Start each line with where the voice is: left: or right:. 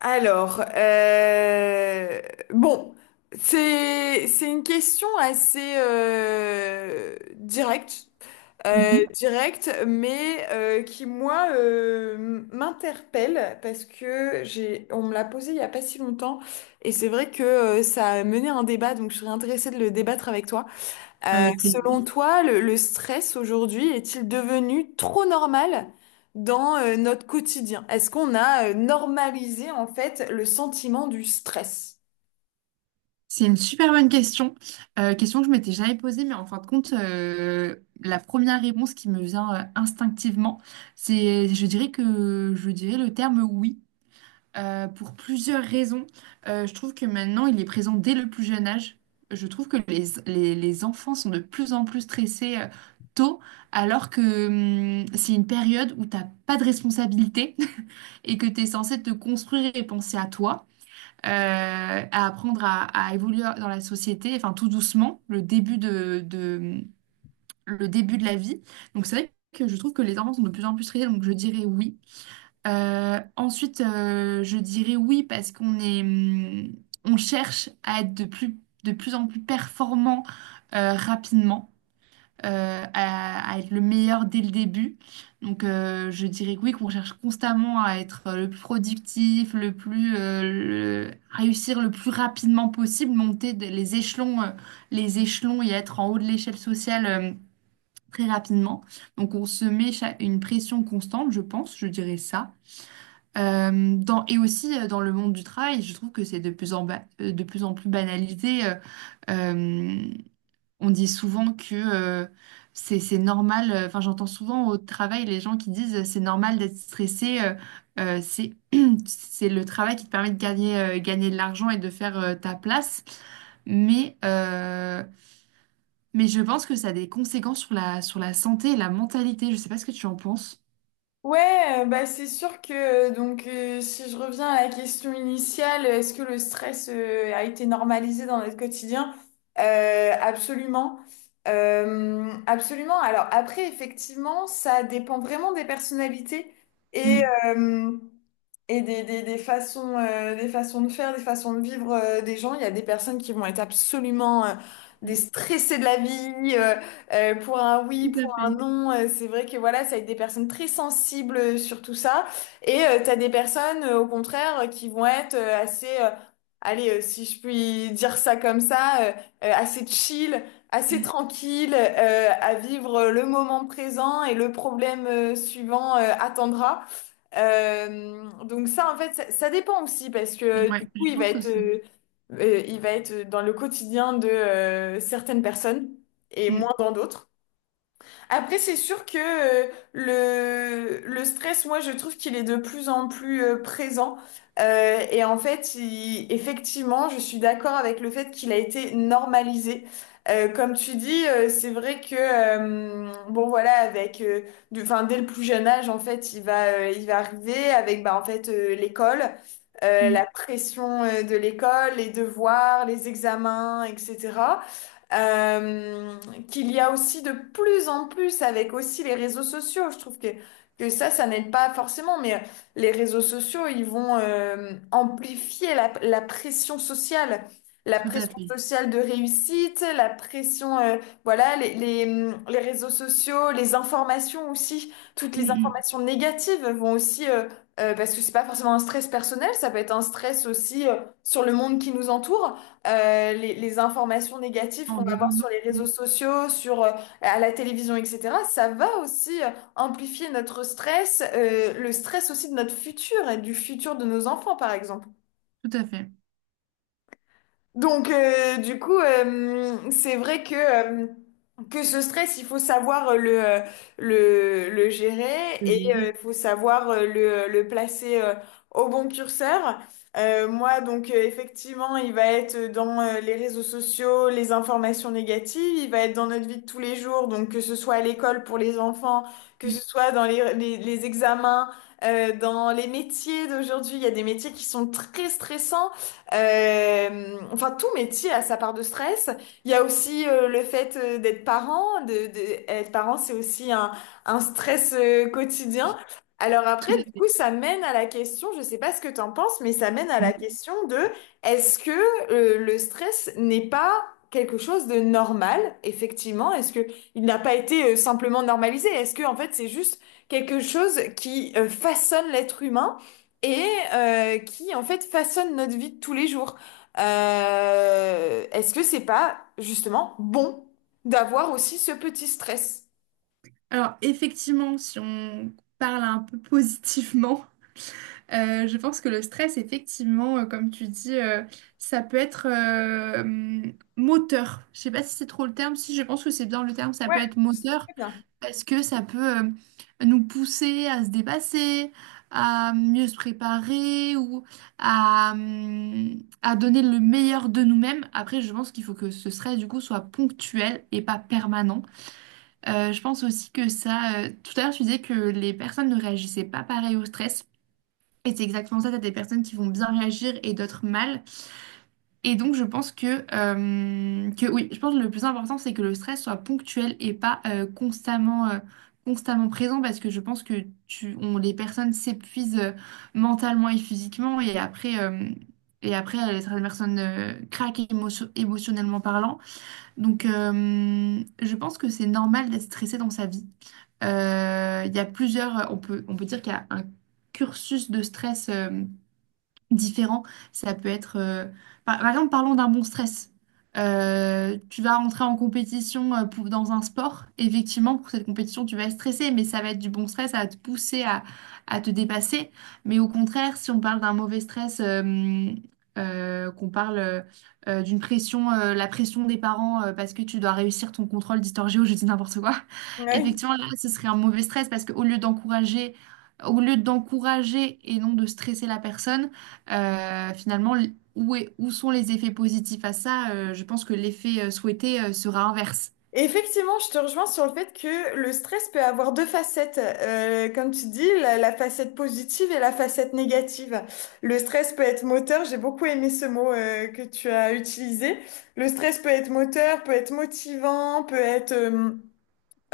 left: Alors, euh, bon, c'est une question assez directe,
right: Mhm.
left: directe, mais qui moi m'interpelle parce que j'ai on me l'a posée il y a pas si longtemps et c'est vrai que ça a mené un débat, donc je serais intéressée de le débattre avec toi.
right: Avec
left: Selon
right: plaisir.
left: toi, le stress aujourd'hui est-il devenu trop normal dans notre quotidien? Est-ce qu'on a normalisé en fait le sentiment du stress?
right: C'est une super bonne question. Question que je m'étais jamais posée, mais en fin de compte, la première réponse qui me vient instinctivement, c'est, je dirais le terme oui, pour plusieurs raisons. Je trouve que maintenant, il est présent dès le plus jeune âge. Je trouve que les enfants sont de plus en plus stressés tôt, alors que c'est une période où tu n'as pas de responsabilité et que tu es censé te construire et penser à toi. euh, à apprendre à évoluer dans la société, enfin tout doucement, le début de la vie. Donc c'est vrai que je trouve que les enfants sont de plus en plus triés, donc je dirais oui. Ensuite, je dirais oui parce qu'on cherche à être de plus en plus performant rapidement à être le meilleur dès le début. Donc, je dirais que oui, qu'on cherche constamment à être le plus productif, réussir le plus rapidement possible, monter les échelons et être en haut de l'échelle sociale très rapidement. Donc, on se met une pression constante, je pense, je dirais ça. Et aussi dans le monde du travail, je trouve que c'est de plus en plus banalisé. Euh, on dit souvent que c'est normal, enfin j'entends souvent au travail les gens qui disent c'est normal d'être stressé, c'est c'est le travail qui te permet de gagner de l'argent et de faire ta place. Mais, euh, mais je pense que ça a des conséquences sur la santé et la mentalité. Je sais pas ce que tu en penses.
left: Ouais, bah c'est sûr que si je reviens à la question initiale, est-ce que le stress a été normalisé dans notre quotidien? Euh, absolument, Absolument. Alors après, effectivement, ça dépend vraiment des personnalités et
right: Mm.
left: euh, Et des, des façons de faire, des façons de vivre des gens. Il y a des personnes qui vont être absolument des
right: Mm.
left: stressés de la vie pour un oui,
right: Tout à
left: pour un
right: fait.
left: non. C'est vrai que voilà, ça va être des personnes très sensibles sur tout ça. Et tu as des personnes, au contraire, qui vont être assez, si je puis dire ça comme ça, assez chill, assez
right: Mm.
left: tranquille, à vivre le moment présent et le problème suivant attendra. Donc ça, en fait, ça dépend aussi parce que du
right: Ouais,
left: coup,
right: je pense aussi.
left: il va être dans le quotidien de certaines personnes et moins
right: Mm.
left: dans d'autres. Après, c'est sûr que le stress, moi, je trouve qu'il est de plus en plus présent. Et en fait, effectivement, je suis d'accord avec le fait qu'il a été normalisé. Comme tu dis, c'est vrai que, voilà, enfin, dès le plus jeune âge, en fait, il va arriver avec, en fait, l'école,
right: Mm.
left: la pression, de l'école, les devoirs, les examens, etc. Euh, Qu'il y a aussi de plus en plus avec aussi les réseaux sociaux. Je trouve que ça n'aide pas forcément, mais les réseaux sociaux, ils vont amplifier la pression sociale. La
right: Tout à
left: pression
right: fait.
left: sociale de réussite, la pression, voilà, les réseaux sociaux, les informations aussi, toutes
right: Mm,
left: les
right: mm.
left: informations négatives vont aussi, parce que c'est pas forcément un stress personnel, ça peut être un stress aussi sur le monde qui nous entoure les informations négatives qu'on va voir sur
right: Environnant.
left: les réseaux
right: Mm.
left: sociaux, à la télévision, etc., ça va aussi amplifier notre stress, le stress aussi de notre futur et du futur de nos enfants, par exemple.
right: Tout à fait.
left: Donc, c'est vrai que ce stress, il faut savoir le gérer
right: Je
left: et
right: dirais.
left: il faut savoir le placer au bon curseur. Effectivement, il va être dans les réseaux sociaux, les informations négatives, il va être dans notre vie de tous les jours, donc que ce soit à l'école pour les enfants, que
right: Mm.
left: ce soit dans les, les examens, dans les métiers d'aujourd'hui, il y a des métiers qui sont très stressants. Enfin, tout métier a sa part de stress. Il y a aussi le fait d'être parent. Être parent, c'est aussi un stress quotidien. Alors après,
right: Tout
left: du
right: à
left: coup, ça mène à la question, je sais pas ce que t'en penses, mais ça mène à la
right: fait.
left: question de est-ce que le stress n'est pas quelque chose de normal, effectivement? Est-ce que il n'a pas été simplement normalisé? Est-ce que en fait, c'est juste quelque chose qui façonne l'être humain? Et qui en fait façonne notre vie de tous les jours. Est-ce que c'est pas justement bon d'avoir aussi ce petit stress?
right: Alors effectivement, si on parle un peu positivement, je pense que le stress, effectivement, comme tu dis, ça peut être moteur. Je sais pas si c'est trop le terme, si je pense que c'est bien le terme, ça
left: Ouais,
right: peut être
left: c'est
right: moteur
left: très bien.
right: parce que ça peut nous pousser à se dépasser, à mieux se préparer ou à donner le meilleur de nous-mêmes. Après, je pense qu'il faut que ce stress, du coup, soit ponctuel et pas permanent. Je pense aussi que ça. Tout à l'heure, tu disais que les personnes ne réagissaient pas pareil au stress. Et c'est exactement ça. T'as des personnes qui vont bien réagir et d'autres mal. Et donc, je pense que oui, je pense que le plus important, c'est que le stress soit ponctuel et pas constamment présent. Parce que je pense que les personnes s'épuisent mentalement et physiquement. Et après, certaines personnes craquent émotionnellement parlant. Donc, je pense que c'est normal d'être stressé dans sa vie. Il y a on peut dire qu'il y a un cursus de stress différents. Ça peut être, par exemple, parlons d'un bon stress. Tu vas rentrer en compétition dans un sport. Effectivement, pour cette compétition, tu vas être stressé, mais ça va être du bon stress, ça va te pousser à te dépasser. Mais au contraire, si on parle d'un mauvais stress, qu'on parle d'une pression, la pression des parents parce que tu dois réussir ton contrôle d'histoire géo, je dis n'importe quoi.
left: Oui.
right: Effectivement, là, ce serait un mauvais stress parce qu'au lieu d'encourager et non de stresser la personne, finalement, où sont les effets positifs à ça? Je pense que l'effet souhaité sera inverse.
left: Effectivement, je te rejoins sur le fait que le stress peut avoir deux facettes. Comme tu dis, la facette positive et la facette négative. Le stress peut être moteur, j'ai beaucoup aimé ce mot que tu as utilisé. Le stress peut être moteur, peut être motivant, peut être... euh,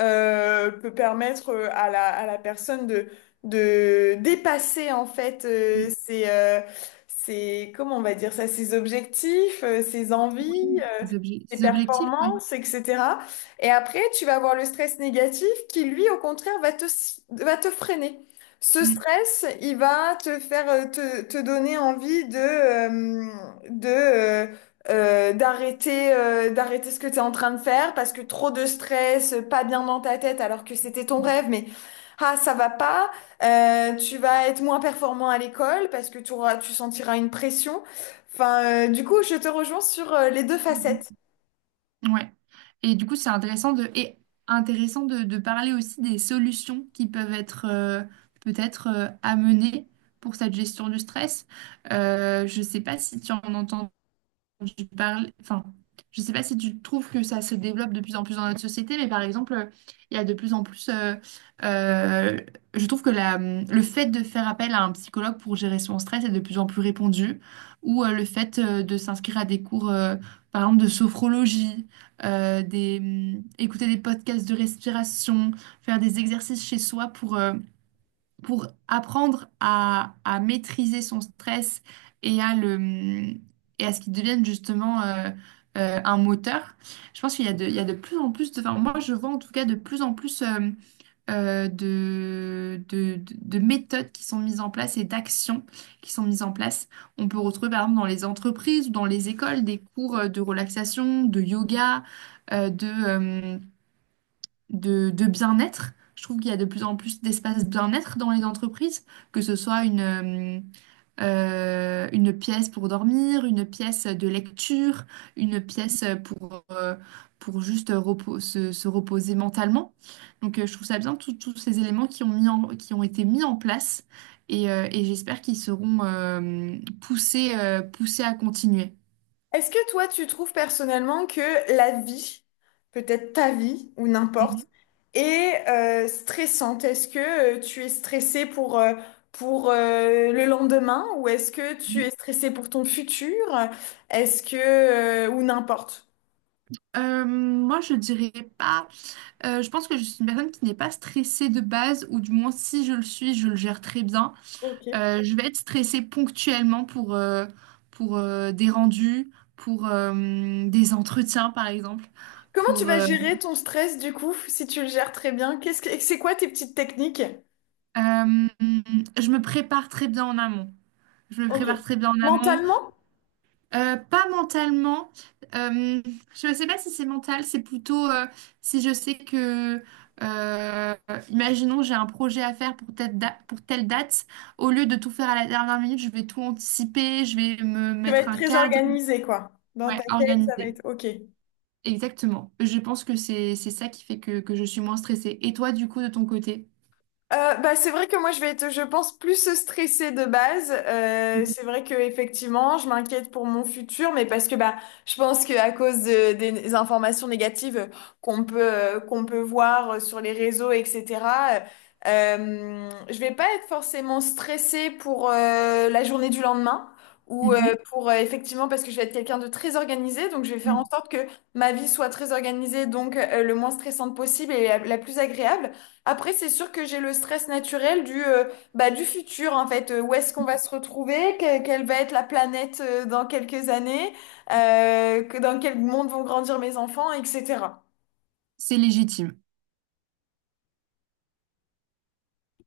left: euh, peut permettre à la personne de dépasser en fait
right: Oui,
left: comment on va dire ça, ses objectifs, ses envies tes
right: les objectifs, oui.
left: performances, etc. Et après, tu vas avoir le stress négatif qui, lui, au contraire, va te freiner. Ce
right: Mm.
left: stress, il va te faire, te donner envie de, de, euh, d'arrêter, d'arrêter ce que tu es en train de faire parce que trop de stress, pas bien dans ta tête alors que c'était ton rêve, mais ah, ça va pas. Tu vas être moins performant à l'école parce que tu auras, tu sentiras une pression. Enfin, du coup, je te rejoins sur les deux
right: Mm.
left: facettes.
right: Ouais. Et du coup, c'est intéressant de parler aussi des solutions qui peuvent être peut-être amenées pour cette gestion du stress. Je ne sais pas si tu en entends. Enfin, je sais pas si tu trouves que ça se développe de plus en plus dans notre société, mais par exemple, il y a de plus en plus, euh, je trouve que le fait de faire appel à un psychologue pour gérer son stress est de plus en plus répandu, ou le fait de s'inscrire à des cours, par exemple, de sophrologie, écouter des podcasts de respiration, faire des exercices chez soi pour apprendre à maîtriser son stress et et à ce qu'il devienne justement un moteur. Je pense qu'il y a de plus en plus enfin, moi je vois en tout cas de plus en plus de méthodes qui sont mises en place et d'actions qui sont mises en place. On peut retrouver par exemple dans les entreprises ou dans les écoles des cours de relaxation, de yoga, euh, de, euh, de bien-être. Je trouve qu'il y a de plus en plus d'espaces bien-être dans les entreprises, que ce soit une pièce pour dormir, une pièce de lecture, une pièce pour juste se reposer mentalement. Donc je trouve ça bien, tous ces éléments qui ont qui ont été mis en place et j'espère qu'ils seront poussés à continuer.
left: Est-ce que toi, tu trouves personnellement que la vie, peut-être ta vie ou n'importe, est stressante? Est-ce que tu es stressé pour, le lendemain ou est-ce que tu es
right: Mhm.
left: stressé pour ton futur? Est-ce que... ou n'importe.
right: Moi, je dirais pas. Je pense que je suis une personne qui n'est pas stressée de base, ou du moins si je le suis, je le gère très bien.
left: Ok.
right: Je vais être stressée ponctuellement pour des rendus, pour des entretiens par exemple.
left: Comment tu
right: Pour,
left: vas
right: euh,
left: gérer ton stress du coup, si tu le gères très bien? C'est quoi tes petites techniques?
right: euh, je me prépare très bien en amont. Je me
left: Ok.
right: prépare très bien en amont.
left: Mentalement,
right: Pas mentalement. Euh, je ne sais pas si c'est mental, c'est plutôt si je sais que, euh, imaginons, j'ai un projet à faire pour telle date, au lieu de tout faire à la dernière minute, je vais tout anticiper, je vais me
left: tu vas
right: mettre
left: être
right: un
left: très
right: cadre,
left: organisé, quoi. Dans
right: ouais,
left: ta tête, ça va
right: organiser.
left: être ok.
right: Exactement. Je pense que c'est ça qui fait que je suis moins stressée. Et toi, du coup, de ton côté?
left: C'est vrai que moi je vais être, je pense, plus stressée de base. C'est vrai que effectivement, je m'inquiète pour mon futur, mais parce que je pense que des informations négatives qu'on peut voir sur les réseaux, etc. Je vais pas être forcément stressée pour la journée du lendemain ou
right: Mhm.
left: pour effectivement parce que je vais être quelqu'un de très organisé, donc je vais faire en
right: Mhm.
left: sorte que ma vie soit très organisée, donc le moins stressante possible et la plus agréable. Après, c'est sûr que j'ai le stress naturel du futur, en fait. Où est-ce qu'on va se retrouver? Quelle va être la planète, dans quelques années? Dans quel monde vont grandir mes enfants, etc.
right: C'est légitime.